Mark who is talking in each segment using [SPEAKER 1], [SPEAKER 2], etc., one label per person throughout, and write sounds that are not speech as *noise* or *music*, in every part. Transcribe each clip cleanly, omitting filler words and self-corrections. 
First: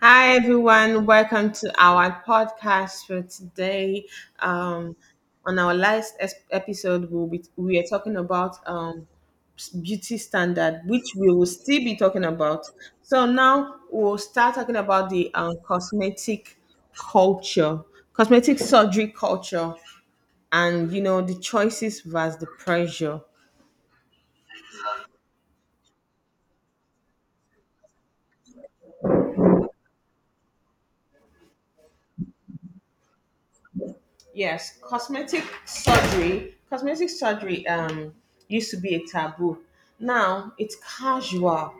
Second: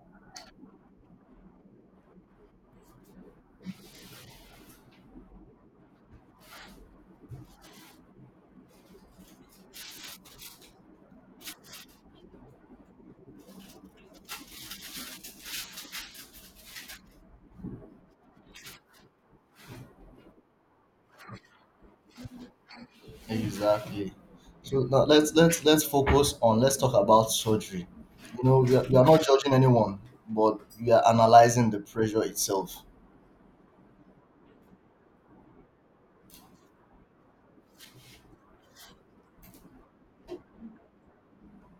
[SPEAKER 1] Hi, everyone. Welcome to our podcast for today. Um, on our last episode, we are talking about beauty standard, which we will still be talking about. So now we'll start talking about the cosmetic culture, cosmetic surgery culture, and you know the choices versus the pressure.
[SPEAKER 2] Exactly. So now let's focus on let's talk about surgery. You know, we are not judging anyone, but we are analyzing the pressure itself,
[SPEAKER 1] Yes, cosmetic surgery. Cosmetic surgery used to be a taboo. Now it's casual.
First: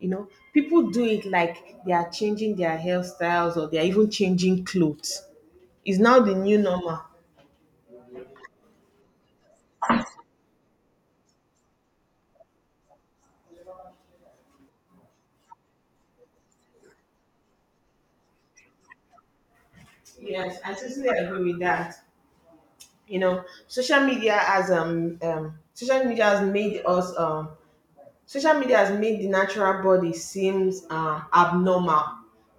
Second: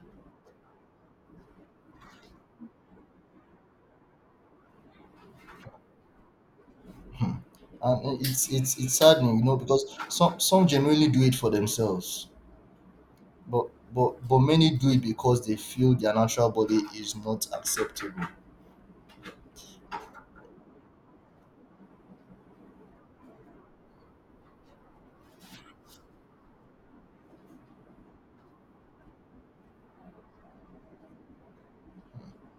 [SPEAKER 1] You know, people do it like they are changing their hairstyles or they are even changing clothes. It's now the new normal.
[SPEAKER 2] and it's saddening, you know, because some genuinely do it for themselves, but but many do it because they feel their natural body is not acceptable.
[SPEAKER 1] Yes, I totally agree with that. You know, social media has made us social media has made the natural body seems abnormal.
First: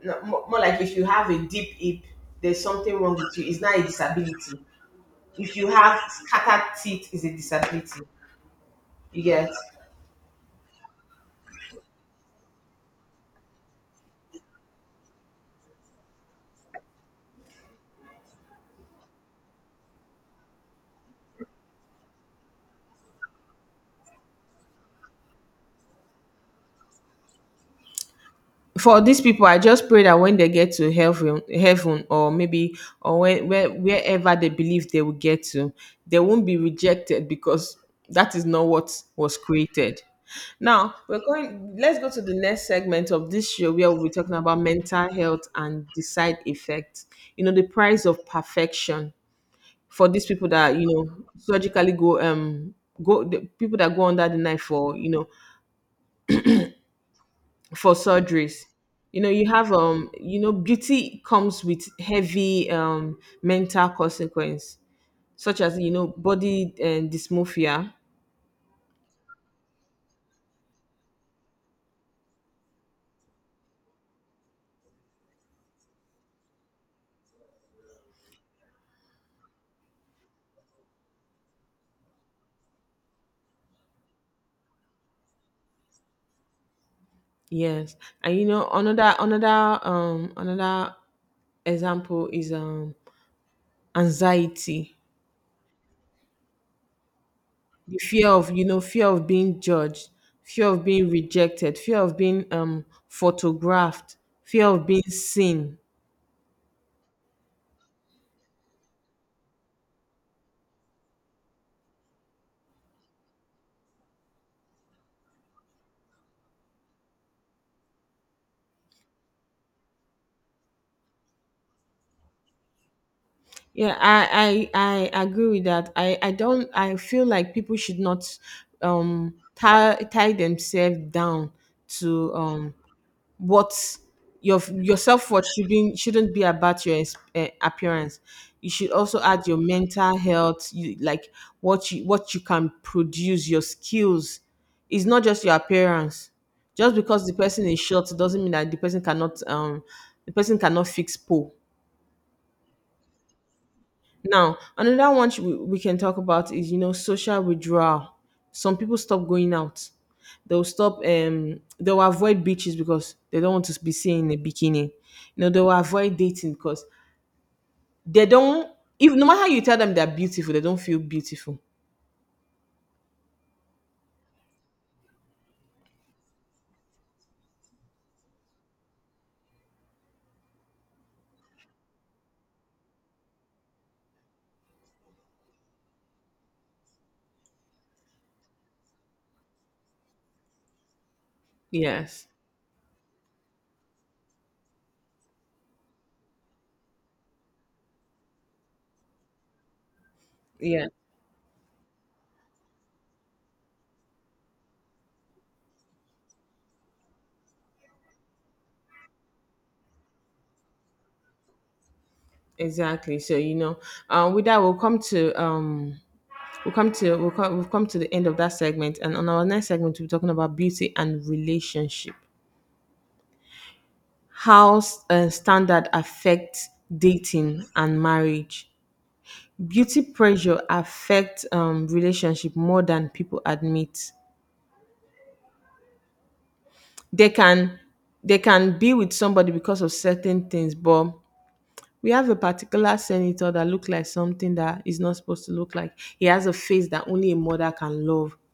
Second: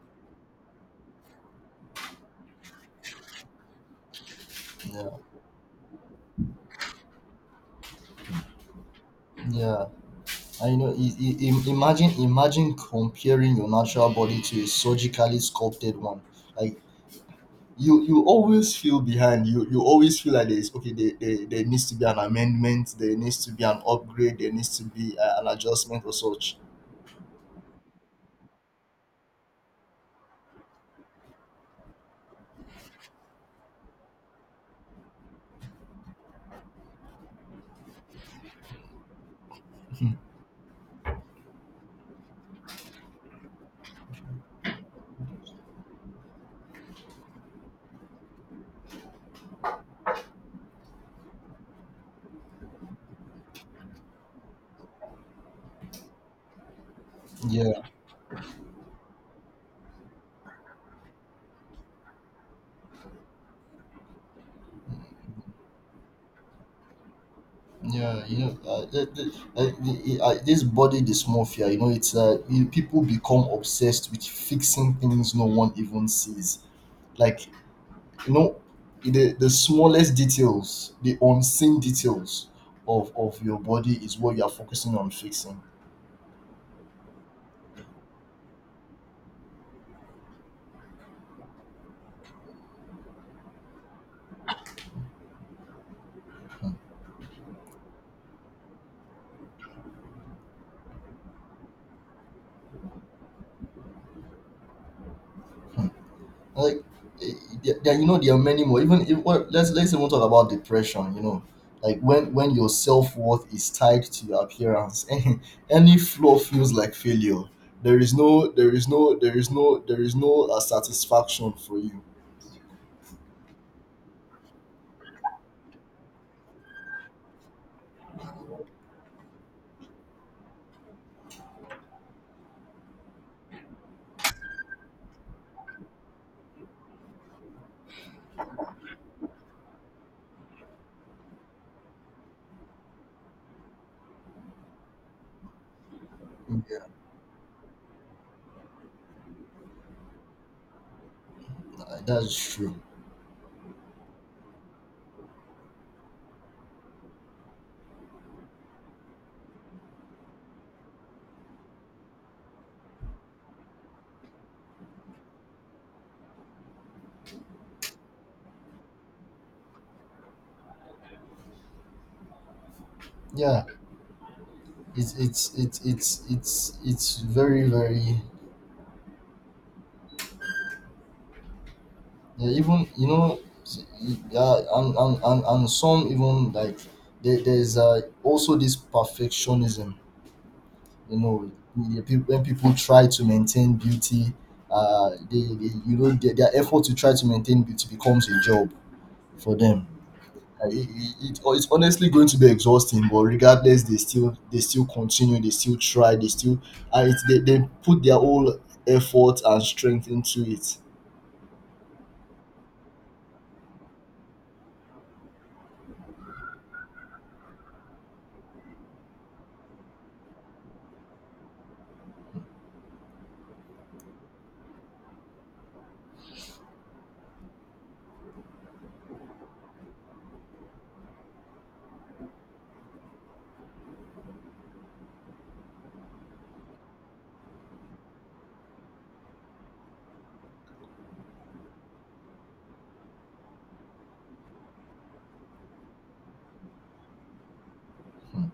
[SPEAKER 1] No, more like if you have a deep hip, there's something wrong with you. It's not a disability.
[SPEAKER 2] Yeah,
[SPEAKER 1] If you have scattered teeth, is a disability, you get.
[SPEAKER 2] yeah. I know. Imagine comparing your natural body to a surgically sculpted one. Like you always feel behind. You always feel like there's okay there needs to be an amendment, there needs to be an upgrade, there needs to be an adjustment or such.
[SPEAKER 1] For these people, I just pray that when they get to heaven or maybe, or wherever they believe they will get to, they won't be rejected because that is not what was created. Now we're going, let's go to the next segment of this show where we'll be talking about mental health and the side effects, you know, the price of perfection for these people that, you know, surgically go go the people that go under the knife for, you know,
[SPEAKER 2] Yeah,
[SPEAKER 1] for surgeries. You know, you have you know, beauty comes with heavy mental consequence, such as, you know, body and dysmorphia.
[SPEAKER 2] yeah. You know, this body dysmorphia, you know, people become obsessed with fixing things no one even sees, like, you know, the smallest details, the unseen details of your body is what you are focusing on fixing.
[SPEAKER 1] Yes, and you know, another example is anxiety, the fear of, you know, fear of being judged, fear of being rejected, fear of being photographed, fear of being seen.
[SPEAKER 2] Like, eh, you know, there are many more. Even if, well, let's even talk about depression, you know, like when your self-worth is tied to your appearance, *laughs* any flaw feels like failure. There is no there is no there is no there is no satisfaction for you.
[SPEAKER 1] Yeah, I agree with that. I don't. I feel like people should not tie themselves down to what your self worth shouldn't be about your appearance. You should also add your mental health, you, like what you, what you can produce, your skills. It's not just your appearance.
[SPEAKER 2] Yeah.
[SPEAKER 1] Just because the person is short doesn't mean that the person cannot fix pole.
[SPEAKER 2] Nah, that's true.
[SPEAKER 1] Now, another one we can talk about is, you know, social withdrawal. Some people stop going out. They'll stop, they'll avoid beaches because they don't want to be seen in a bikini. You know, they'll avoid dating because they don't, if no matter how you tell them they're beautiful, they don't feel beautiful.
[SPEAKER 2] Yeah, it's very, very, yeah, even you know yeah. And some even like, there's also this perfectionism, you know.
[SPEAKER 1] Yes.
[SPEAKER 2] When people try to maintain beauty, uh, they, you know, their effort to try to maintain beauty becomes a job for them.
[SPEAKER 1] Yeah.
[SPEAKER 2] Oh, it's honestly going to be exhausting, but regardless they still continue, they still try, they still, they put their whole effort and strength into it.
[SPEAKER 1] Exactly. So you know, with that, we'll come to we'll come to we'll come, we've come to the end of that segment, and on our next segment, we'll be talking about beauty and relationship. How standard affects dating and marriage. Beauty pressure affects relationship more than people admit. They can, they can be with somebody because of certain things, but we have a particular senator that look like something that is not supposed to look like. He has a face that only a mother can love,
[SPEAKER 2] Hmm.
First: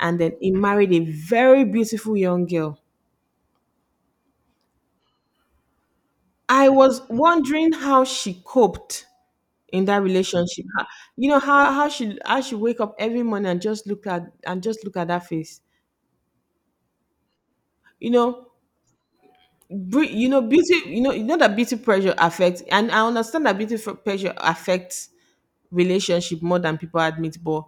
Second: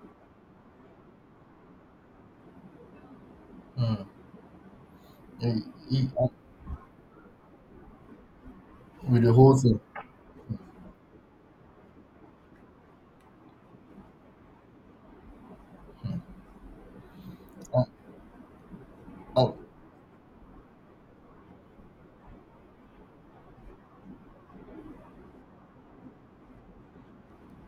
[SPEAKER 1] and then he married a very beautiful young girl.
[SPEAKER 2] Hmm. Eh, eh,
[SPEAKER 1] I was wondering how she coped
[SPEAKER 2] with the whole thing.
[SPEAKER 1] in that relationship, how, you know, how she, how she wake up every morning and just look at, and just look at that face,
[SPEAKER 2] Uh,
[SPEAKER 1] you know.
[SPEAKER 2] uh,
[SPEAKER 1] You know beauty, you know, you know that beauty pressure affects, and I understand that beauty pressure affects relationship more than people admit, but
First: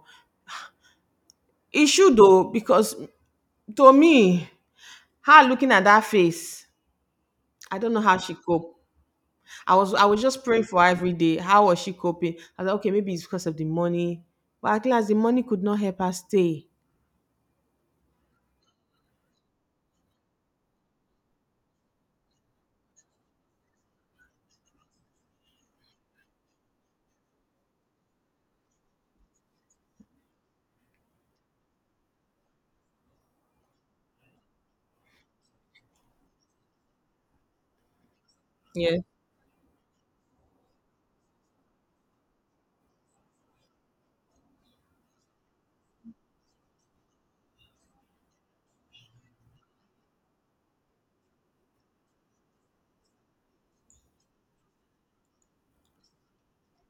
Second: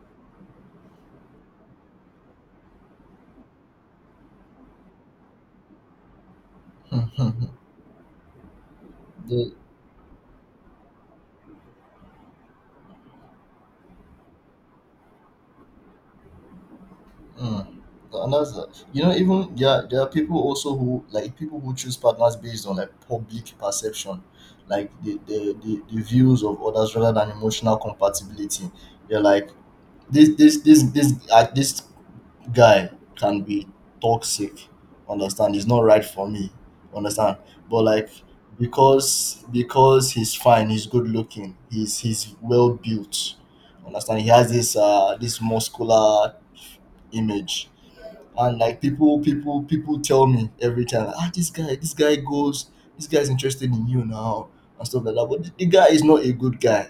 [SPEAKER 1] it should though, because to me, her looking at that face,
[SPEAKER 2] *laughs* hmm, hmm, hmm.
[SPEAKER 1] I don't know how she cope.
[SPEAKER 2] They—
[SPEAKER 1] I was just praying for her every day. How was she coping? I was like, okay, maybe it's because of the money, but at last the money could not help her stay.
[SPEAKER 2] Mm. And that's that. You know, even there are people also who, like, people who choose partners based on, like, public perception, like the views of others rather than emotional compatibility. They're like, this guy can be toxic. Understand? He's not right for me. Understand? But, like,
[SPEAKER 1] Yeah.
[SPEAKER 2] because he's fine, he's good looking, he's well built. Understand? He has this this muscular image, and like people people tell me every time, ah, this guy goes, this guy's interested in you now, and stuff like that, but the guy is not a good guy.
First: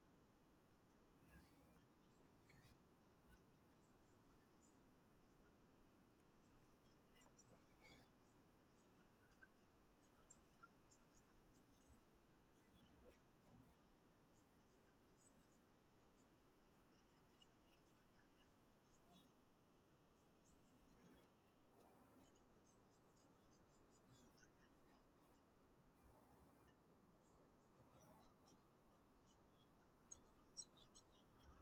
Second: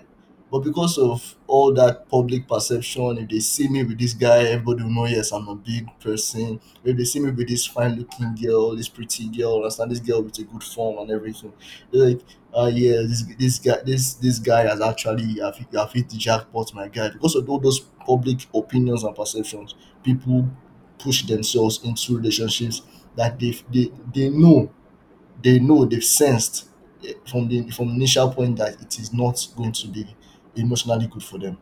[SPEAKER 2] But because of all that public perception, if they see me with this guy, everybody will know, yes, I'm a big person. If they see me with this fine looking girl, this pretty girl, understand, this girl with a good form and everything, they're like, yeah, this guy has actually have hit the jackpot, my guy, because of all those public opinions and perceptions, people push themselves into relationships that they they know, they know, they've sensed, from the from initial point that it is not going to be emotionally good for them.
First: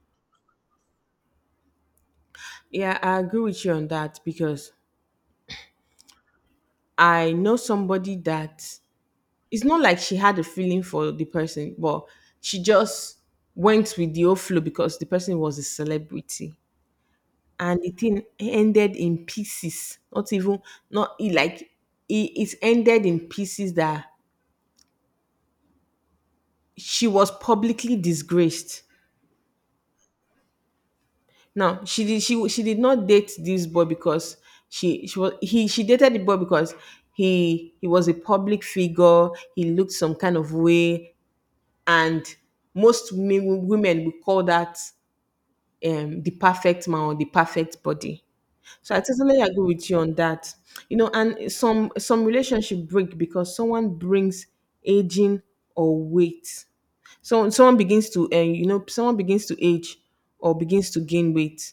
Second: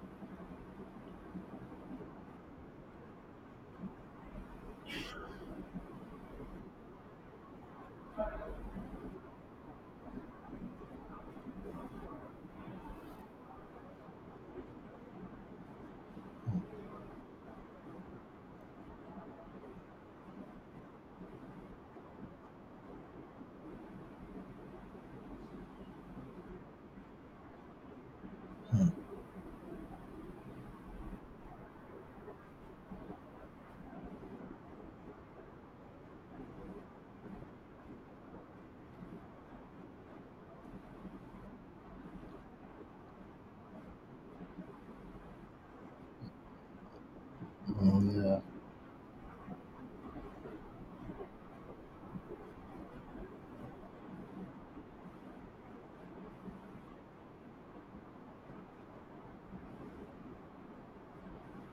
[SPEAKER 1] Yeah, I agree with you on that because I know somebody that, it's not like she had a feeling for the person, but she just went with the overflow because the person was a celebrity. And the thing ended in pieces. Not even, not it like, it ended in pieces that she was publicly disgraced. Now she did, she did not date this boy because she was he she dated the boy because he was a public figure. He looked some kind of way, and most men, women would call that the perfect man or the perfect
[SPEAKER 2] Mm,
[SPEAKER 1] body.
[SPEAKER 2] yeah,
[SPEAKER 1] So I totally agree with you on that. You know, and some relationship break because someone brings aging or weight. So someone begins to, you know, someone begins to age or begins to gain weight.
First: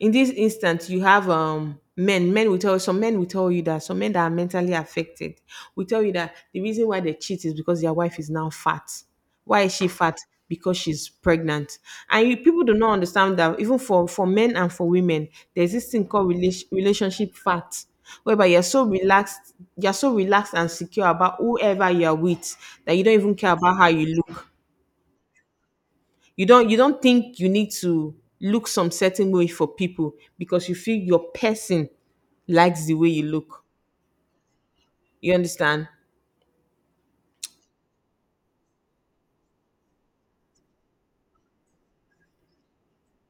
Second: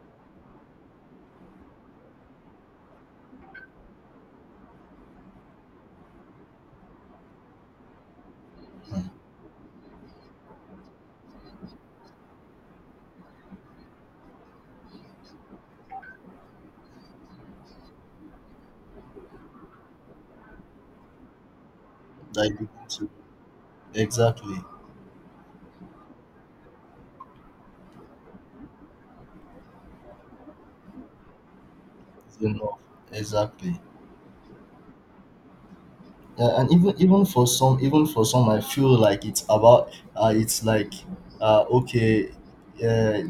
[SPEAKER 1] In this instance you have men will tell you, some men will tell you that some men that are mentally affected will tell you that the reason why they cheat is because their wife is now fat. Why is she fat? Because she's pregnant. And you people do not understand that even for men and for women, there's this thing called relationship fat, whereby you're so relaxed, you're so relaxed and secure about whoever you're
[SPEAKER 2] that you-
[SPEAKER 1] with,
[SPEAKER 2] need
[SPEAKER 1] that you
[SPEAKER 2] to-
[SPEAKER 1] don't even care about how you look.
[SPEAKER 2] exactly.
[SPEAKER 1] You don't, you don't think you need to look some certain way for people because you feel your person
[SPEAKER 2] It's enough.
[SPEAKER 1] likes the way you look.
[SPEAKER 2] Exactly.
[SPEAKER 1] You understand?
[SPEAKER 2] Yeah, and even for some, I feel like it's about it's like, okay, uh,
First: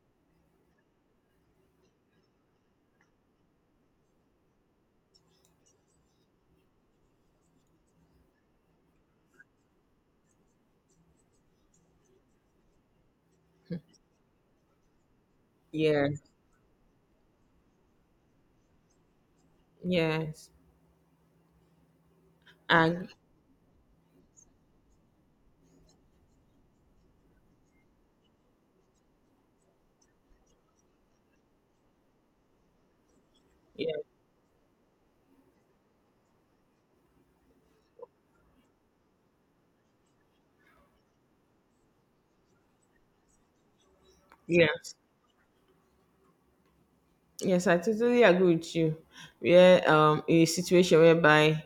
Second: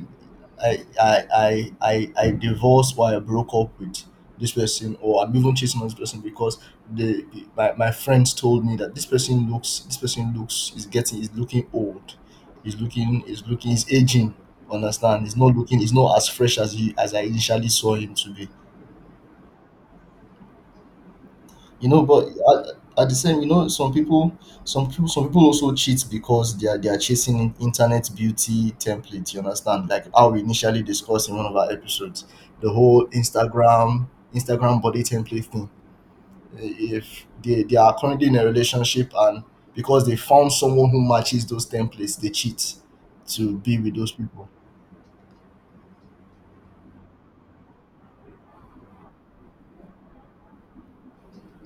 [SPEAKER 2] I I divorced or I broke up with this person, or I'm even chasing this person because the my friends told me that this person looks is getting is looking old, is aging. Understand? He's not looking. He's
[SPEAKER 1] Yeah,
[SPEAKER 2] not as fresh as he as I initially saw him to be.
[SPEAKER 1] yes,
[SPEAKER 2] You know, but at
[SPEAKER 1] and
[SPEAKER 2] the same, you know, some people also cheat because they are chasing internet beauty template. You understand? Like how we initially discussed in one of our episodes, the whole
[SPEAKER 1] yeah,
[SPEAKER 2] Instagram body template thing. If they are currently in a relationship and because they found someone who matches those templates, they cheat to be with those people.
[SPEAKER 1] yes, yes, I totally agree with you. Where in a situation whereby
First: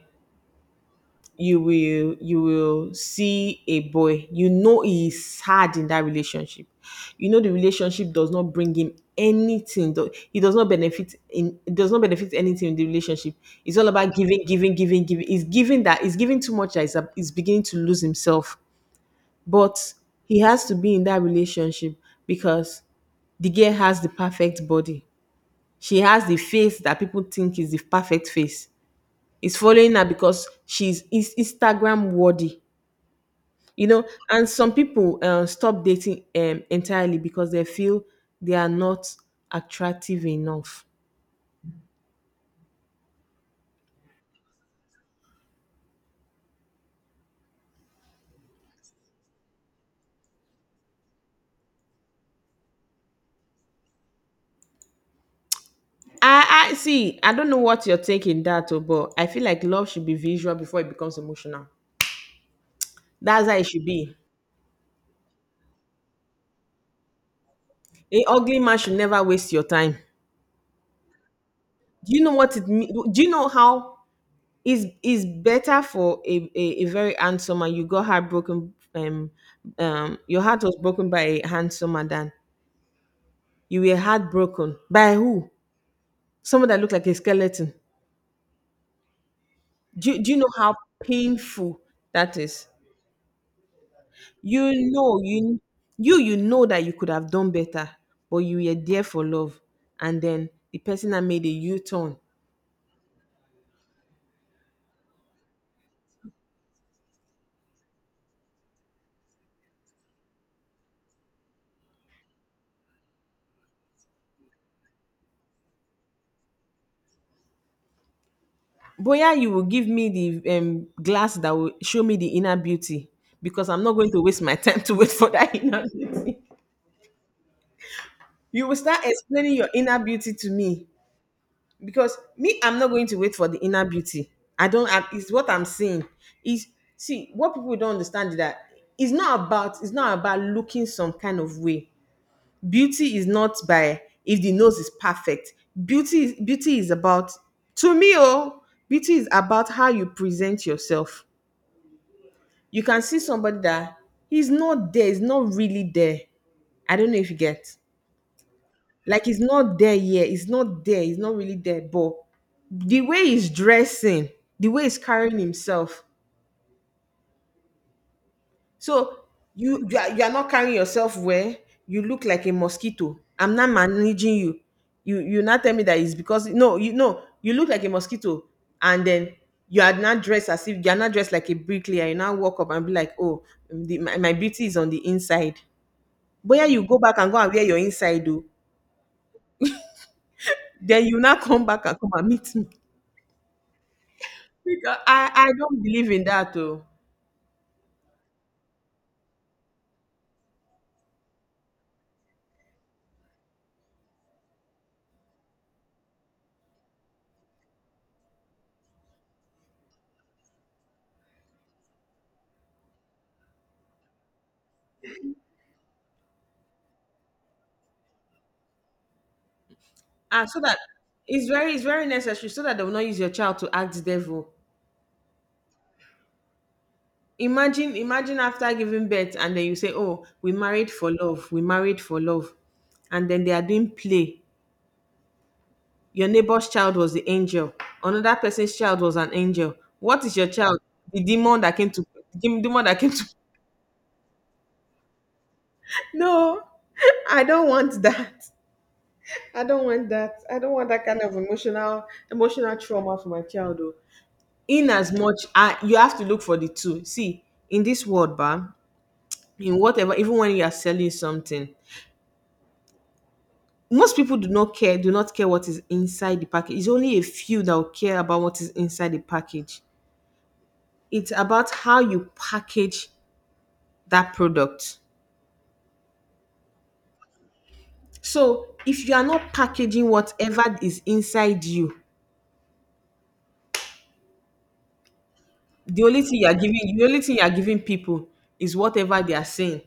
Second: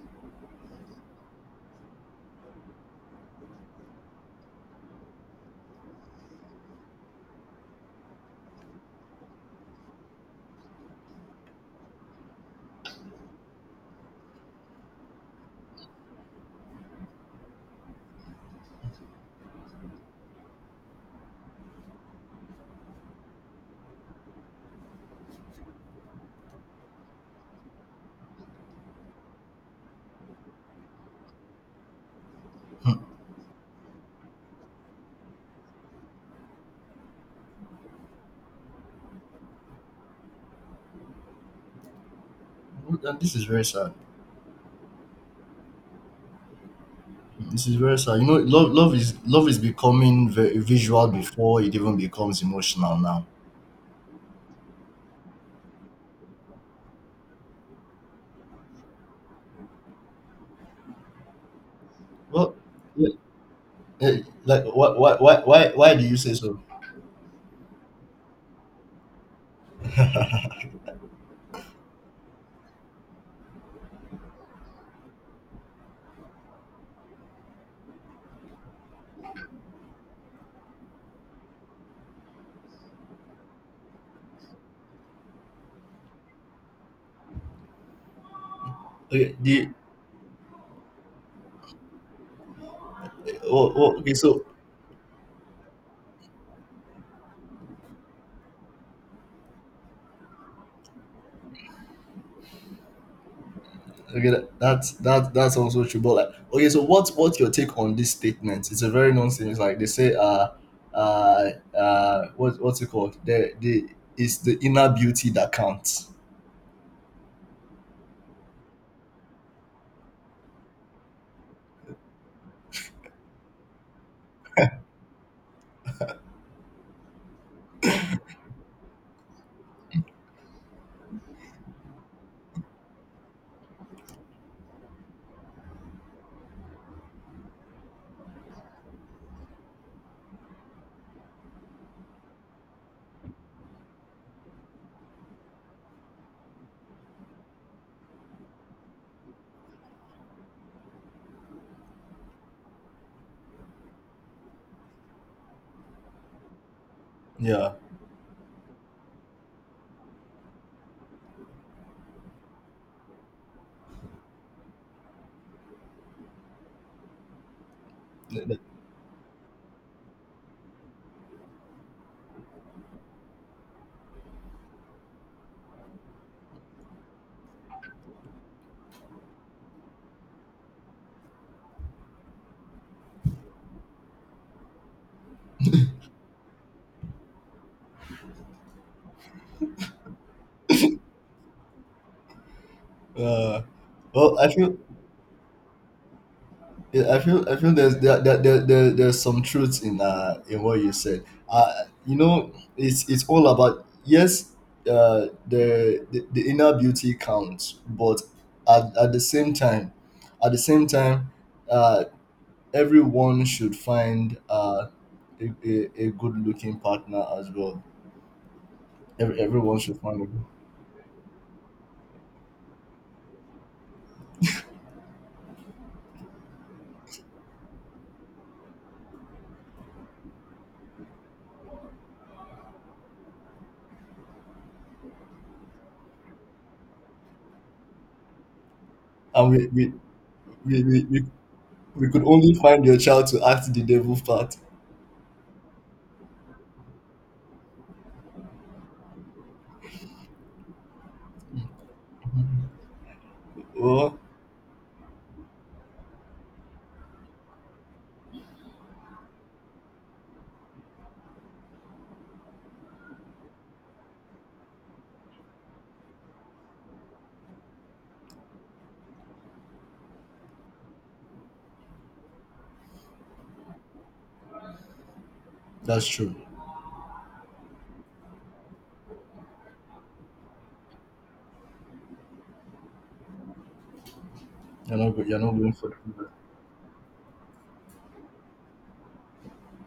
[SPEAKER 1] you will, you will see a boy, you know he is sad in that relationship. You know the relationship does not bring him anything. He does not benefit in it, does not benefit anything in the relationship. It's all about giving, giving, giving, giving. He's giving, that he's giving too much that he's beginning to lose himself. But he has to be in that relationship because the girl has the perfect body. She has the face that people think is the perfect face. He's following her because she's is Instagram worthy,
[SPEAKER 2] Hmm.
[SPEAKER 1] you know. And some people stop dating entirely because they feel they are not attractive enough.
[SPEAKER 2] And this is very sad. This is very sad. You know, love, love is becoming very visual before it even becomes emotional now.
[SPEAKER 1] I see. I don't know what you're taking that, oh, but I feel like love should be visual before it becomes emotional.
[SPEAKER 2] Well, yeah,
[SPEAKER 1] That's how it should be.
[SPEAKER 2] eh, like, why do you say so?
[SPEAKER 1] An ugly man should never waste your time. Do you know what it mean? Do you know how, is better for a very handsome man you got heartbroken, your heart was broken by a handsome man than you were heartbroken by who? Someone that looked like a skeleton.
[SPEAKER 2] Okay, the—
[SPEAKER 1] Do you know how painful that is?
[SPEAKER 2] Oh, oh, okay, so—
[SPEAKER 1] You know, you you know that you could have done better, but you were there for love, and then the person that made a U turn.
[SPEAKER 2] Okay, that's that's also true. But, like, okay, so what's your take on this statement? It's a very nonsense. Like they say, uh, what what's it called? The It's the inner beauty that counts.
[SPEAKER 1] Boya, you will give me the glass that will show me the inner beauty, because I'm not going to waste my time *laughs* to wait for that inner beauty. You will start explaining your inner beauty to me, because me, I'm not going to wait for the inner beauty. I don't, I, it's what I'm seeing is, see, what people don't understand is that it's not about, it's not about looking some kind of way. Beauty is not by if the nose is perfect. Beauty is, beauty is about, to me oh, beauty is about how you present yourself. You can see somebody that he's not there, he's not really there, I don't know if you
[SPEAKER 2] Yeah.
[SPEAKER 1] get. Like, it's not there yet. It's not there. It's not really there. But the way he's dressing, the way he's carrying himself. So you you are not carrying yourself well. You look like a mosquito. I'm not managing you. You not tell me that it's because, no, you, no, you look like a mosquito, and then you are not dressed as if, you are not dressed like a bricklayer. You now walk up and be like, oh, the, my beauty is on the inside. But yeah, you go back and go and wear your inside, though. Then you now come back and come and meet me.
[SPEAKER 2] Uh, well, I feel
[SPEAKER 1] Because I don't believe in that though.
[SPEAKER 2] Yeah, I feel there's there's some truth in what you said. Uh, you know, it's all about, yes, uh, the inner beauty counts, but at the same time, at the same time uh, everyone should find, uh, a good looking partner as well. Everyone should find a good—
[SPEAKER 1] Ah, so that, it's very, it's very necessary so that they will not use your child to act the devil. Imagine after giving birth, and then you say, oh, we married for love, we married for love. And then they are doing play. Your neighbor's child was the angel, another person's child was an
[SPEAKER 2] And we
[SPEAKER 1] angel.
[SPEAKER 2] we,
[SPEAKER 1] What is your child?
[SPEAKER 2] we, we, we
[SPEAKER 1] The demon that came to
[SPEAKER 2] we could only
[SPEAKER 1] the demon
[SPEAKER 2] find your
[SPEAKER 1] that came to
[SPEAKER 2] child to act the devil part.
[SPEAKER 1] *laughs* no, *laughs* I don't want that. I don't want that. I don't want that kind of emotional trauma for my child. Oh.
[SPEAKER 2] Oh,
[SPEAKER 1] In as much you have to look for the two see in this world ba in whatever, even when you are selling something, most people do not care, what is inside the package. It's only a few that will care about what is inside the package. It's about how you package that product.
[SPEAKER 2] that's true.
[SPEAKER 1] So if you are not packaging whatever is inside you,
[SPEAKER 2] You're not going for the people.
[SPEAKER 1] the only thing you are giving people is whatever they are saying.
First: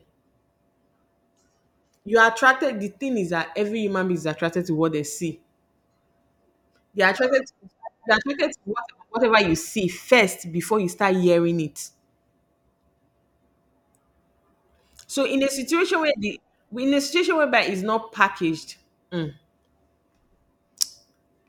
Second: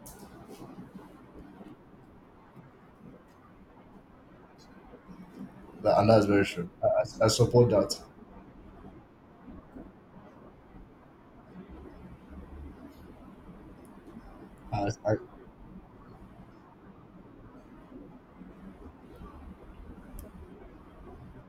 [SPEAKER 1] You are attracted. The thing is that every human being is attracted to what they see.
[SPEAKER 2] That, and that's very true. I,
[SPEAKER 1] They
[SPEAKER 2] I
[SPEAKER 1] are
[SPEAKER 2] I
[SPEAKER 1] attracted to,
[SPEAKER 2] support that.
[SPEAKER 1] they are attracted to what, whatever you see first before you start hearing it.
[SPEAKER 2] I, I,
[SPEAKER 1] So in a situation whereby it's not packaged, mm,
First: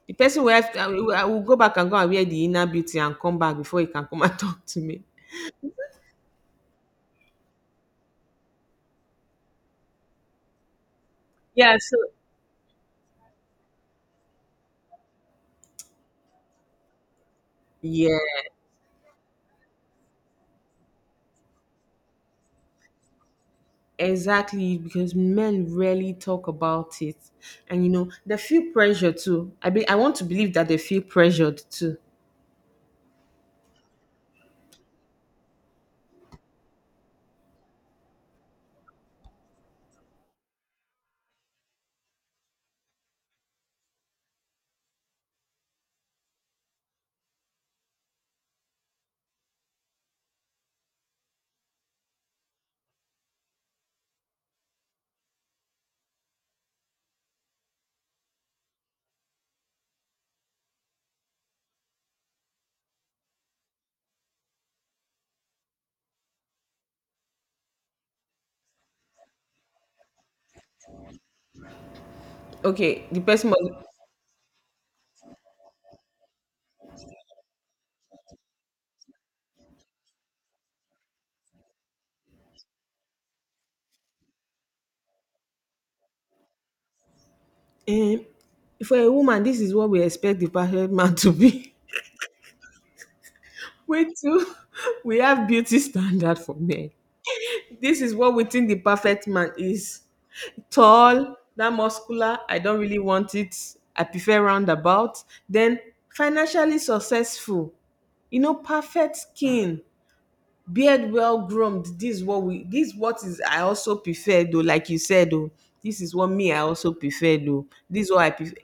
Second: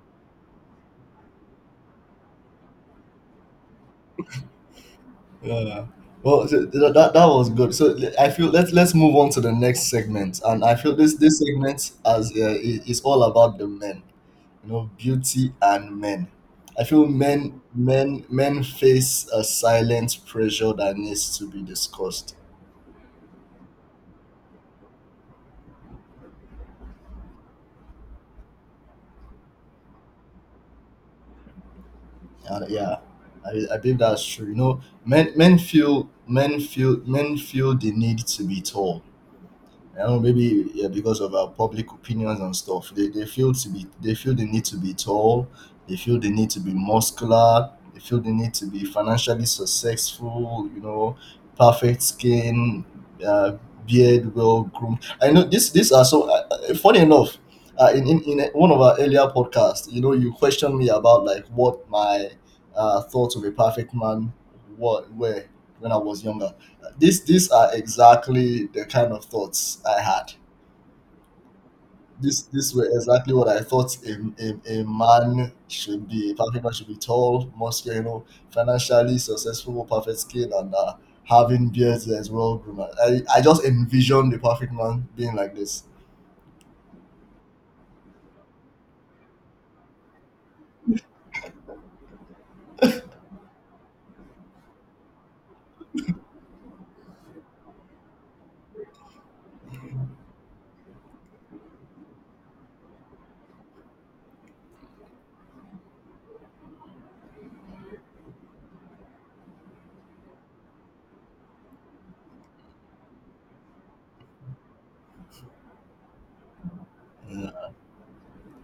[SPEAKER 1] the person will have to, I will go back and go and wear the inner beauty and come back before he can come *laughs* and talk to me.
[SPEAKER 2] yeah. Well, that that was good. So, I feel let's move on to the next segment, and I feel this this
[SPEAKER 1] Yeah,
[SPEAKER 2] segment,
[SPEAKER 1] so
[SPEAKER 2] as, is all about the men, you know, beauty and men. I feel men
[SPEAKER 1] yeah,
[SPEAKER 2] men men face a silent pressure that needs to be discussed.
[SPEAKER 1] exactly. Because men rarely talk about it, and you know they feel pressure too. I want to believe that they feel pressured too.
[SPEAKER 2] And yeah, I believe that's true. You know, men feel the need to be tall. I don't know, maybe, yeah, because of our public opinions and stuff. They feel to be— they feel the need to be tall, they feel the need to be muscular, they feel the need to be financially successful, you know, perfect skin, uh, beard well groomed. I know this these are so, funny enough. In one of our earlier podcasts, you know, you questioned me about, like, what my thoughts of a perfect man what were when I was younger. These are exactly the kind of thoughts I had. These were
[SPEAKER 1] Okay, the
[SPEAKER 2] exactly what
[SPEAKER 1] person
[SPEAKER 2] I
[SPEAKER 1] must
[SPEAKER 2] thought a, a man should be. A perfect man should be tall, muscular, you know, financially successful, perfect skin, and, having beards as well. Groom. I just envisioned the perfect man being like this.
[SPEAKER 1] Um, for a woman, this is what we expect the perfect man to be. *laughs* Wait till *laughs* we have beauty standard for men. This is what we think the perfect man is. Tall, that muscular, I don't really want it. I prefer roundabout. Then financially successful, you know, perfect skin, beard well groomed. This is what is I also prefer though, like you said though. This is what me I also prefer though. This is what I prefer.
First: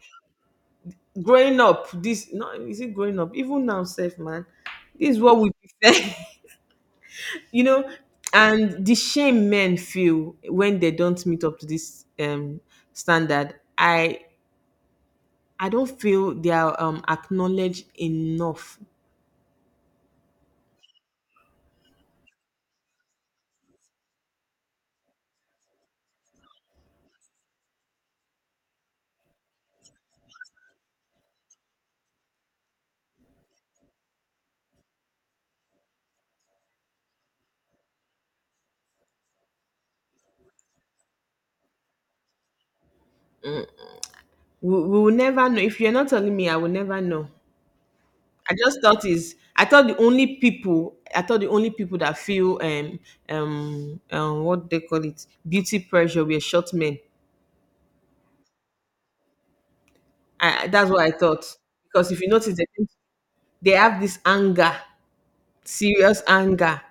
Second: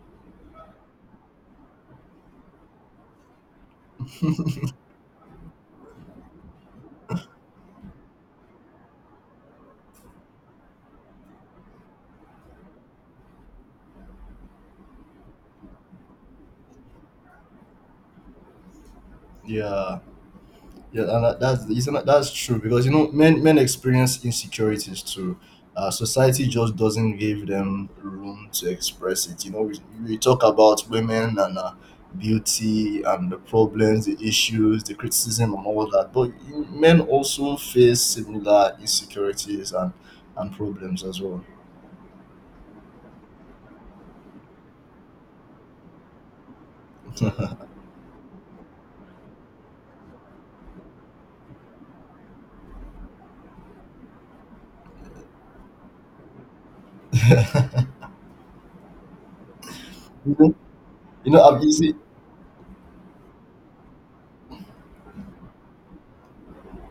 [SPEAKER 1] Growing up, this no is it growing up even now self man, this is what we prefer. *laughs* You know, and the shame men feel when they don't meet up to this standard, I don't feel they are acknowledged enough.
[SPEAKER 2] Yeah. Yeah, and that- that's it's not— that's true, because you know men experience insecurities too. Society just doesn't give them room to express it. You know, we talk about women and, beauty and the problems, the issues, the criticism, and all that. But men also face similar insecurities and problems as well.
[SPEAKER 1] We will never know. If you're not telling me, I will never know. I thought the only people that feel what they call it beauty pressure were short men.
[SPEAKER 2] You know,
[SPEAKER 1] I, that's what I
[SPEAKER 2] you know,
[SPEAKER 1] thought.
[SPEAKER 2] you see,
[SPEAKER 1] Because if you notice, think- they have this anger, serious anger.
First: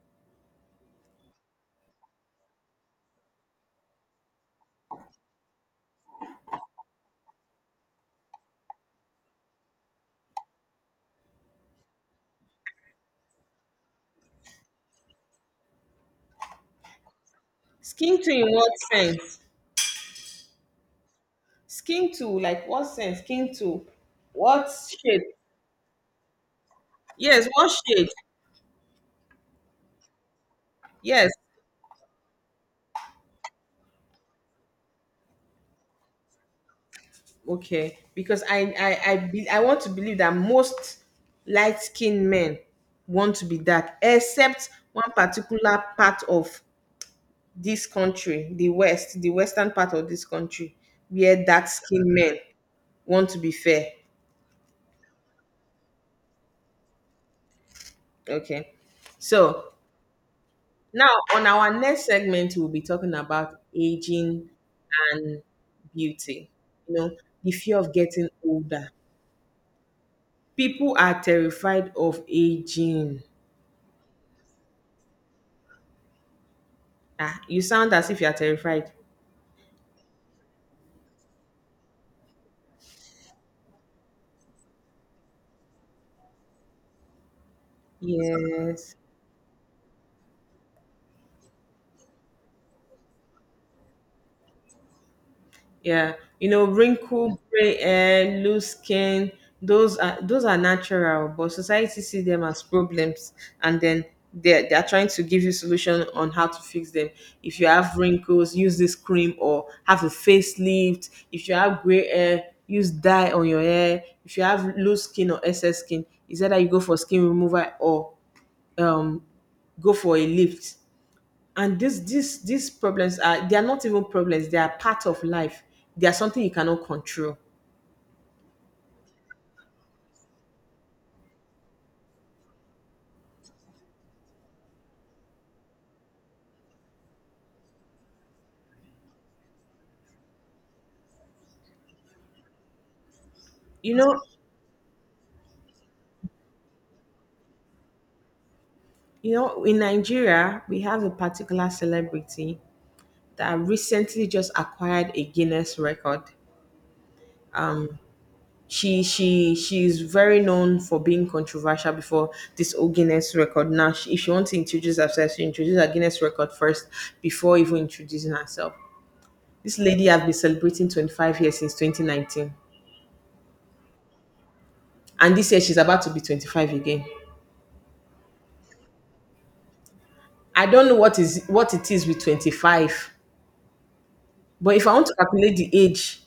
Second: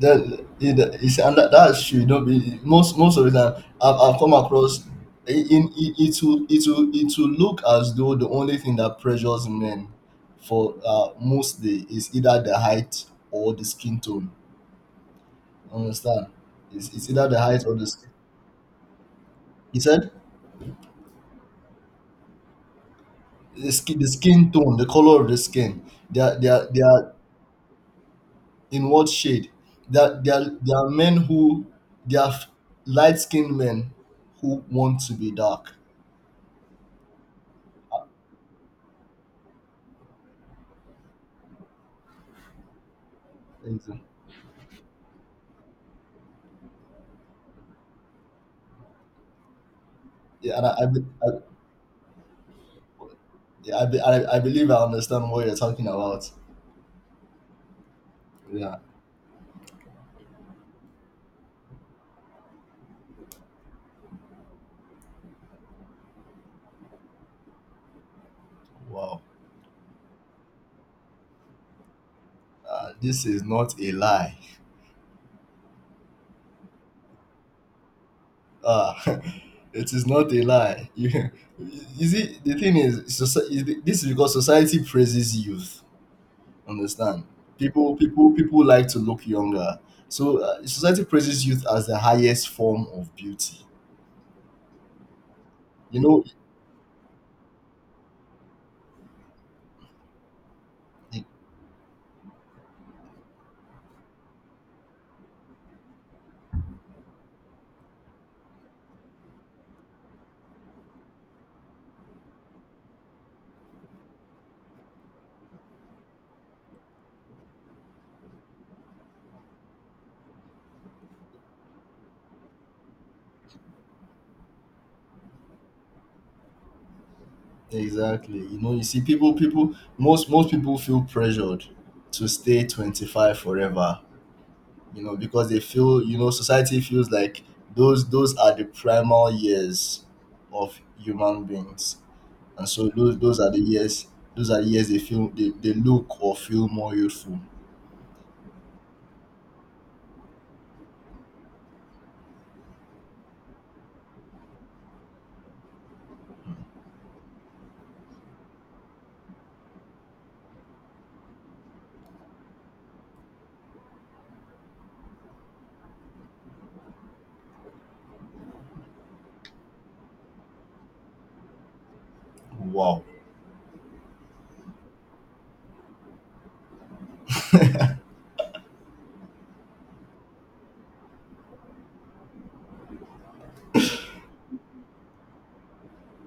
[SPEAKER 2] that it is. And that should not be. Most most of the time I've come across, in it, it will it will look as though the only thing that pressures men for most day is either the height or the skin tone. Understand? It's either the height or the skin.
[SPEAKER 1] Skin to in what sense?
[SPEAKER 2] He said
[SPEAKER 1] Like what sense? Skin
[SPEAKER 2] the
[SPEAKER 1] to
[SPEAKER 2] skin— the skin
[SPEAKER 1] what
[SPEAKER 2] tone, the color
[SPEAKER 1] shade?
[SPEAKER 2] of the skin. They are—
[SPEAKER 1] Yes, what shade?
[SPEAKER 2] in what shade? They are men
[SPEAKER 1] Yes.
[SPEAKER 2] who— they are light skinned men who want to be dark.
[SPEAKER 1] Okay. Because I want to believe that most light skinned men want to be that, except one particular part of this country, the West, the western part of this
[SPEAKER 2] Yeah, and
[SPEAKER 1] country, where dark skinned men want to be
[SPEAKER 2] yeah,
[SPEAKER 1] fair.
[SPEAKER 2] I believe I understand what you're talking about.
[SPEAKER 1] Okay.
[SPEAKER 2] Yeah.
[SPEAKER 1] So now, on our next segment, we'll be talking about aging and beauty. You know, the fear of getting older.
[SPEAKER 2] Wow.
[SPEAKER 1] People are terrified of aging.
[SPEAKER 2] This is not a lie.
[SPEAKER 1] Ah, you sound as if you are terrified.
[SPEAKER 2] Ah, *laughs* it is not a lie. *laughs* You, you see, the thing is, this is because society praises youth. Understand? People like
[SPEAKER 1] Yes.
[SPEAKER 2] to look younger. So, society praises youth as the highest form of beauty. You
[SPEAKER 1] Yeah,
[SPEAKER 2] know,
[SPEAKER 1] you know, wrinkle, gray hair, loose skin, those are
[SPEAKER 2] e-
[SPEAKER 1] natural, but society see them as problems, and then they are trying to give you solution on how to fix them. If you have wrinkles, use this cream or have a facelift. If you have gray hair, use dye on your hair. If you have loose skin or excess skin, is either you go for skin removal or um go for a lift. And these problems are, they are not even problems, they are part of life. They are something you cannot control,
[SPEAKER 2] exactly. You know, you see, most people feel pressured to stay 25 forever. You know, because they feel, you know, society feels like those are the primal years of human beings. And so
[SPEAKER 1] you know.
[SPEAKER 2] those are the years they feel they look or feel more youthful.
[SPEAKER 1] You know, in Nigeria we have a particular celebrity that recently just acquired a Guinness record. She's very known for being controversial before this old Guinness record. Now, she, if she wants to introduce herself, she introduces her Guinness record first before even introducing herself. This lady has been celebrating 25 years since 2019,
[SPEAKER 2] Wow.
[SPEAKER 1] and this year she's about to be 25 again. I don't know what is what it is with 25, but if I want to calculate the age,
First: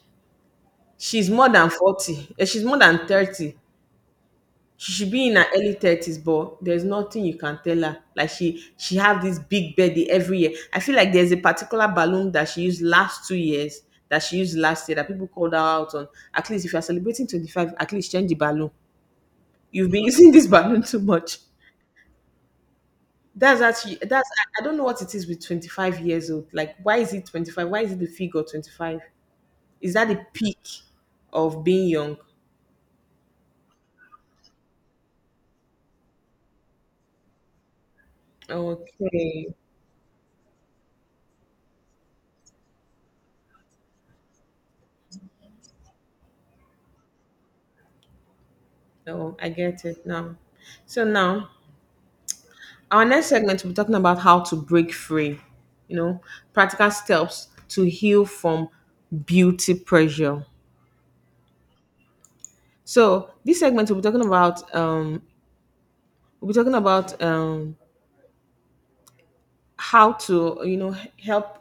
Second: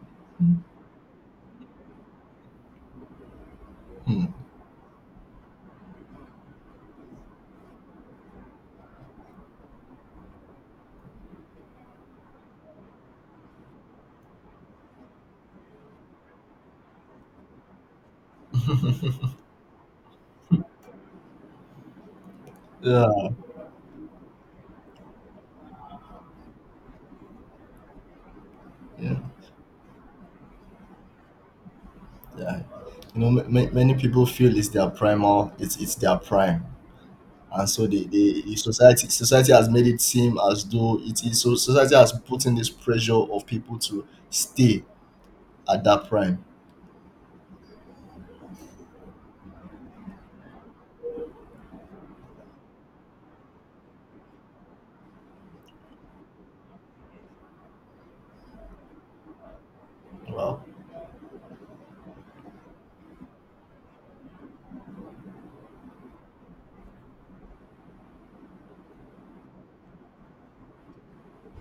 [SPEAKER 1] she's more than 40. Eh, she's more than 30. She should be in her early 30s, but there's nothing you can tell her. Like, she have this big birthday every year. I feel like there's a particular balloon that she used last 2 years, that she used last year, that people called her out on. At least if you're celebrating 25, at least change the balloon. You've been *laughs* using this balloon too much.
[SPEAKER 2] Yeah.
[SPEAKER 1] That's actually that's I don't know what it is with 25 years old. Like, why is it 25? Why is it the figure 25?
[SPEAKER 2] Yeah.
[SPEAKER 1] Is that the peak of being young?
[SPEAKER 2] Yeah. You know, many people feel it's their primal, it's their prime. And so the
[SPEAKER 1] Okay.
[SPEAKER 2] society has made it seem as though it is. So society has put in this pressure of people to stay at that prime.
[SPEAKER 1] So I get it now. So now, our next segment, we'll be talking about how to break free. You know, practical steps to heal from beauty pressure.
[SPEAKER 2] Wow.
[SPEAKER 1] So this segment we'll be talking about we'll be talking about um how to, you know, help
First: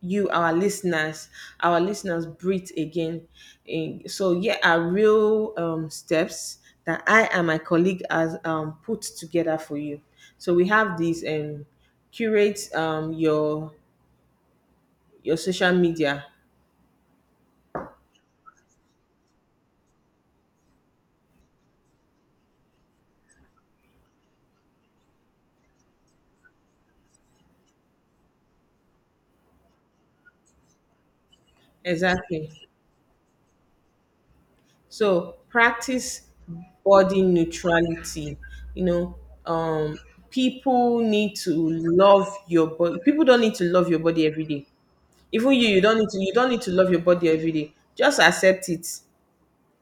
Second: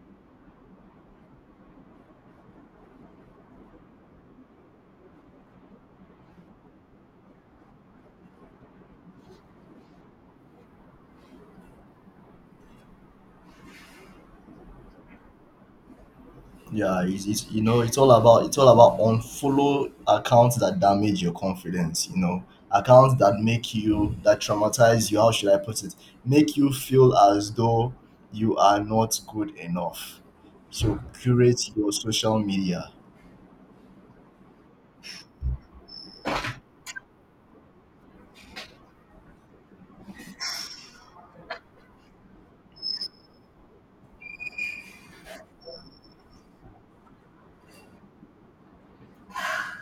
[SPEAKER 1] you, our listeners, breathe again. Eh, so here are real steps that I and my colleague has put together for you. So we have these, curate, your social media.
[SPEAKER 2] Yeah, it's, you know, it's all about— unfollow accounts that damage your confidence. You know, accounts that make you— that traumatize you. How should I put it? Make you feel as though you are not good enough. So curate your social
[SPEAKER 1] Exactly.
[SPEAKER 2] media.
[SPEAKER 1] So practice body neutrality, you know, um people need to love your body people don't need to love your body every day. Even you, you don't need to. You don't need to love your body every day. Just accept it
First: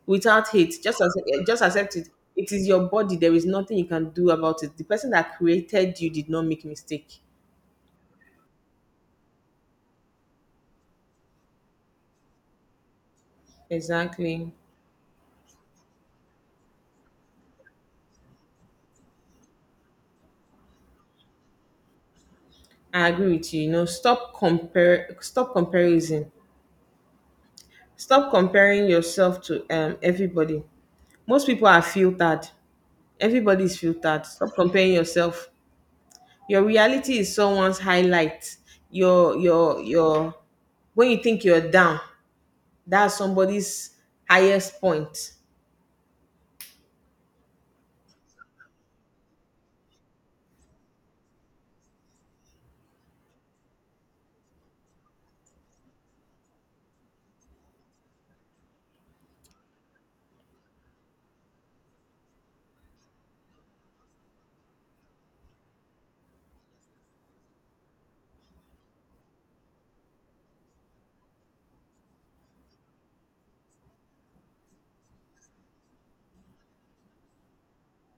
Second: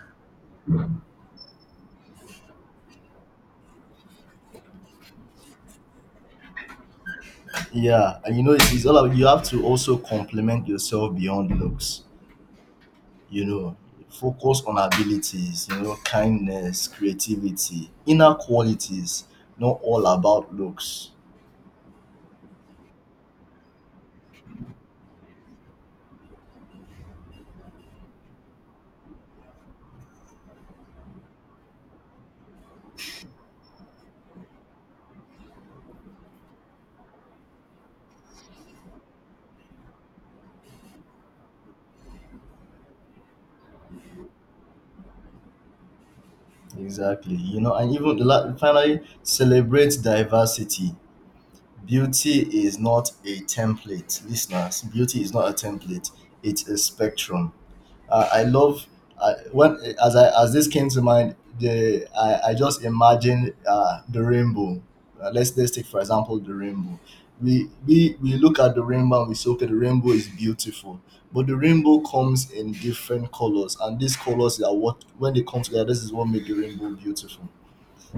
[SPEAKER 1] without hate. Just accept it. It is your body. There is nothing you can do about it. The person that created you did not make mistake.
[SPEAKER 2] Yeah, and you know it's all about you have to also compliment yourself beyond looks. You know,
[SPEAKER 1] Exactly.
[SPEAKER 2] focus on abilities. You know, kindness, creativity, inner qualities. Not all about looks.
[SPEAKER 1] I agree with you. You know, stop comparison. Stop comparing yourself to everybody. Most people are filtered. Everybody is filtered. Stop comparing yourself. Your reality is someone's highlight. Your when you think you're down, that's somebody's highest point.
[SPEAKER 2] Exactly. You know, and even finally, celebrate diversity. Beauty is not a template, listeners. Beauty is not a template. It's a spectrum. I love— when as I as this came to mind, the I just imagined, the rainbow. Let's take for example the rainbow. We look at the rainbow and we say, okay, the rainbow is beautiful, but the rainbow comes in different colors, and these colors are what, when they come together, this is what make the rainbow beautiful.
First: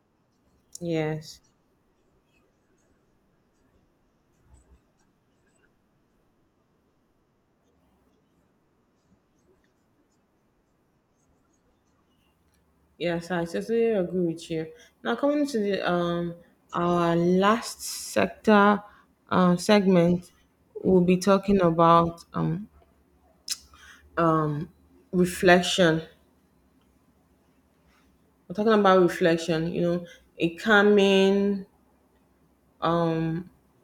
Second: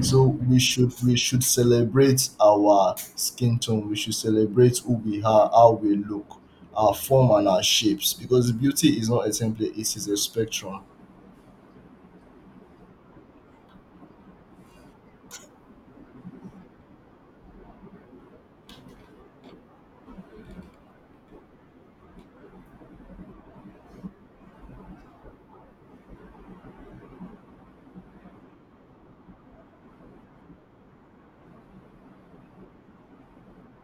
[SPEAKER 2] So we
[SPEAKER 1] Yes.
[SPEAKER 2] should celebrate our skin tone. We should celebrate who we are, how we look, our form and our shapes. Because beauty is not a template; it is a spectrum.
[SPEAKER 1] Yes, I totally agree with you. Now, coming to the our last sector segment, we'll be talking about um reflection. We're talking about reflection, you know, a calming,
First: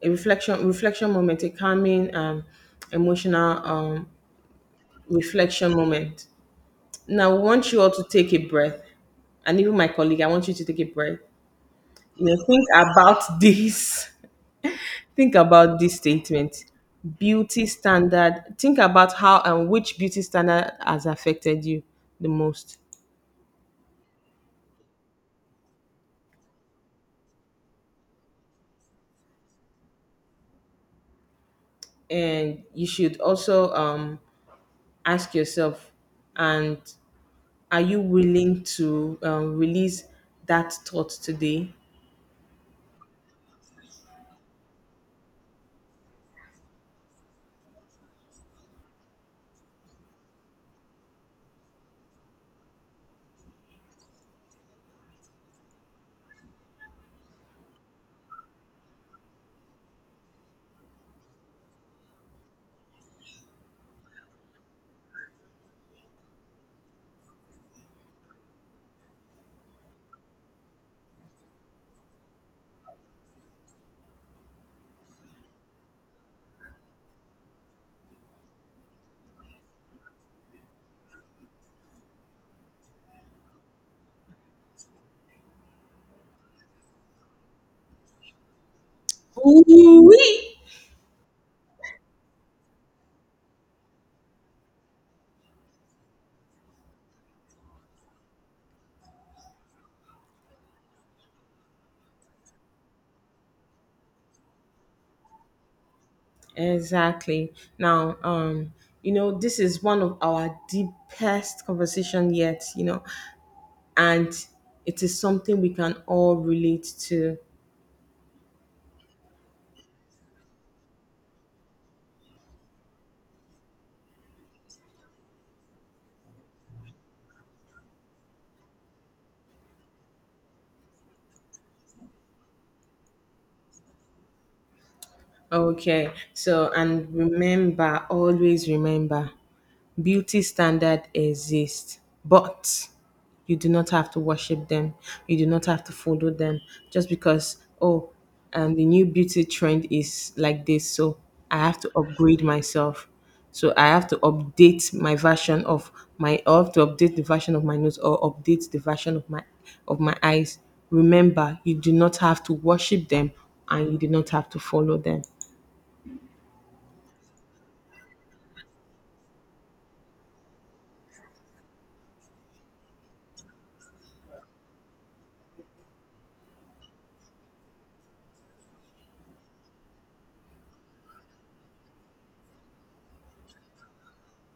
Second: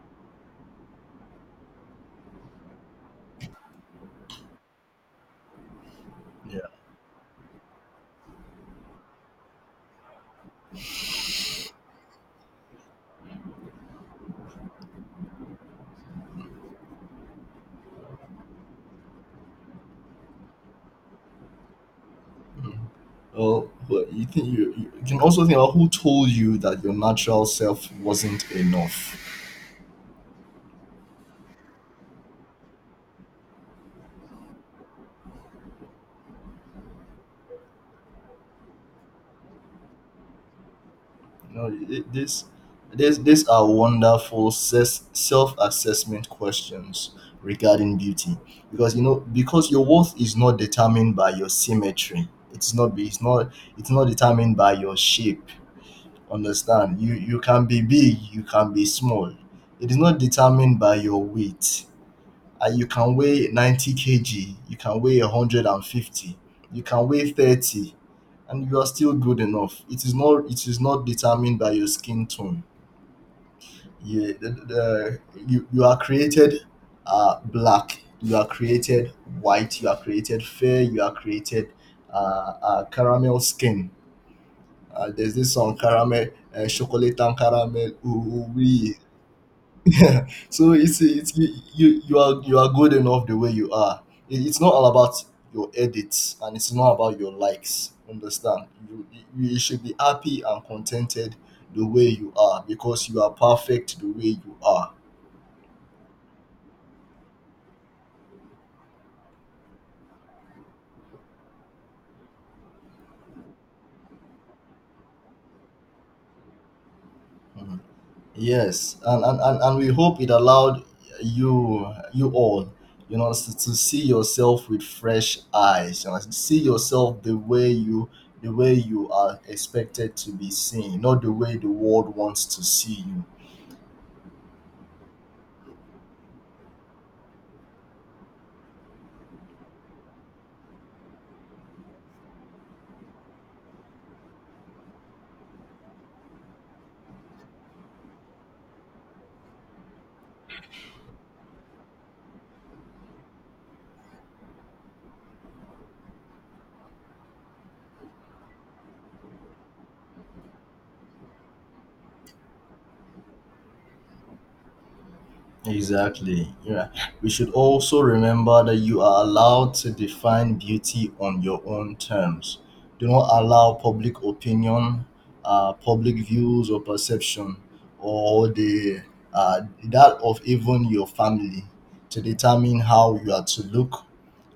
[SPEAKER 1] reflection moment, a calming, emotional reflection moment.
[SPEAKER 2] Yeah.
[SPEAKER 1] Now, I want you all to take a breath, and even my colleague, I want you to take a breath. You know, think about this. Think about this statement. Beauty standard. Think about how and which beauty standard has affected you the
[SPEAKER 2] Mm.
[SPEAKER 1] most.
[SPEAKER 2] Well, but you think— you, you can also think about who told you that your natural self wasn't enough.
[SPEAKER 1] And you should also ask yourself, and are you willing to release that thought
[SPEAKER 2] No,
[SPEAKER 1] today?
[SPEAKER 2] these are wonderful self-assessment questions regarding beauty, because, you know, because your worth is not determined by your symmetry. It's not. It's not. It's not determined by your shape. Understand? You can be big. You can be small. It is not determined by your weight, and you can weigh 90 kilograms, you can weigh 150, you can weigh 30, and you are still good enough. It is not— it is not determined by your skin tone. You, the, the, you are created, black, you are created white, you are created fair, you are created, caramel skin. There's this song, caramel, chocolate and caramel, ooh, wee. Yeah,
[SPEAKER 1] Ooh-wee.
[SPEAKER 2] *laughs* so it's you you you are— you are good enough the way you are. It's not all about your edits, and it's not about your likes. Understand? You should be happy and contented the way you are, because you are perfect the way you are.
[SPEAKER 1] Exactly. Now, you know, this is one of our deepest conversation yet. You know, and it is something we can all relate to.
[SPEAKER 2] Mhm. Yes, and, we hope it allowed you— you all, you know, to see yourself with fresh eyes, you know, see yourself the way you are expected to be seen, not the way the world wants to see you.
[SPEAKER 1] Okay, so, and remember, always remember beauty standard exist, but you do not have to worship them. You do not have to follow them just because, oh, the new beauty trend is like this, so I have to upgrade myself. So I have to update my version of my I have to update the version of my nose, or update the version of my eyes. Remember, you do not have to worship them, and you do not have to follow them.
[SPEAKER 2] Exactly. Yeah. We should also remember that you are allowed to define beauty on your own terms. Do not allow public opinion, public views or perception, or the that of even your family, to determine how you are to look,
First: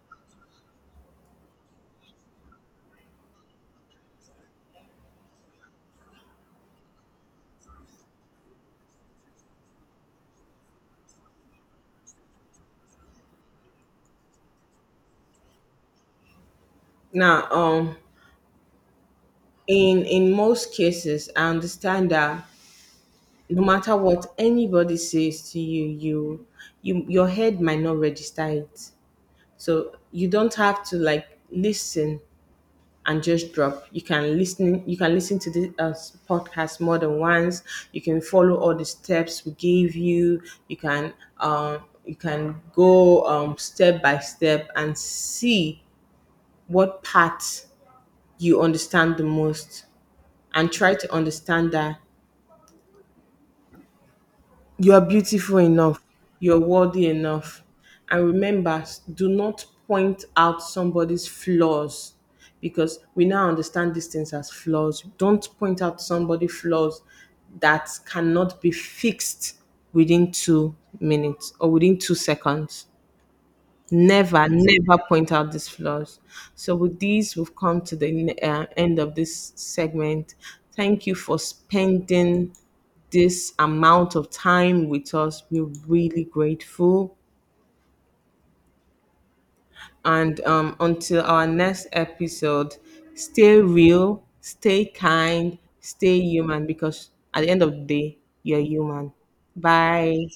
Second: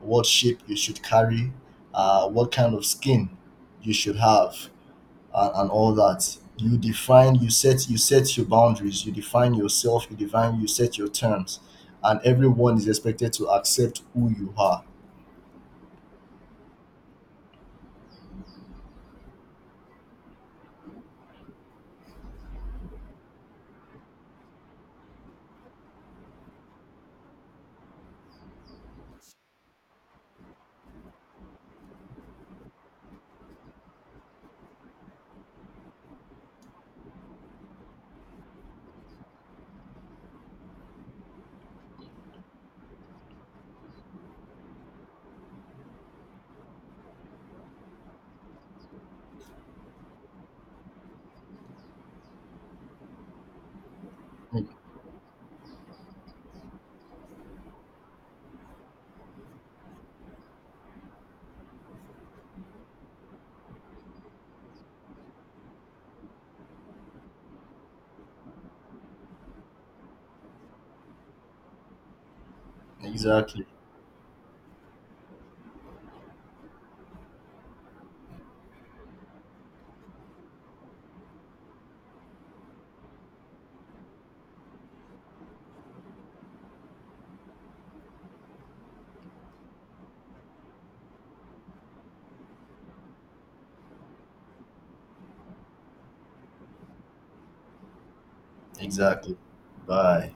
[SPEAKER 2] what shape you should carry, what kind of skin you should have, and, all that. You define— you set your boundaries, you define yourself, you set your terms, and everyone is expected to accept who you are.
[SPEAKER 1] Now, in most cases, I understand that no matter what anybody says to you, you your head might not register it. So you don't have to like listen and just drop. You can listen, to this podcast more than once. You can follow all the steps we gave you. You can, um you can go, step by step, and see what part you understand the most, and try to understand that
[SPEAKER 2] Mm,
[SPEAKER 1] you are beautiful enough. You're worthy enough. And remember, s- do not point out somebody's flaws because we now understand these things as flaws. Don't point out somebody flaws that cannot be fixed within 2 minutes or within 2 seconds.
[SPEAKER 2] exactly,
[SPEAKER 1] Never, never point out these flaws. So, with this, we've come to the end of this segment. Thank you for spending this amount of time with us. We're really grateful. And until our next episode, stay real, stay kind, stay human, because at the end of the day, you're human.
[SPEAKER 2] exactly,
[SPEAKER 1] Bye.
[SPEAKER 2] bye.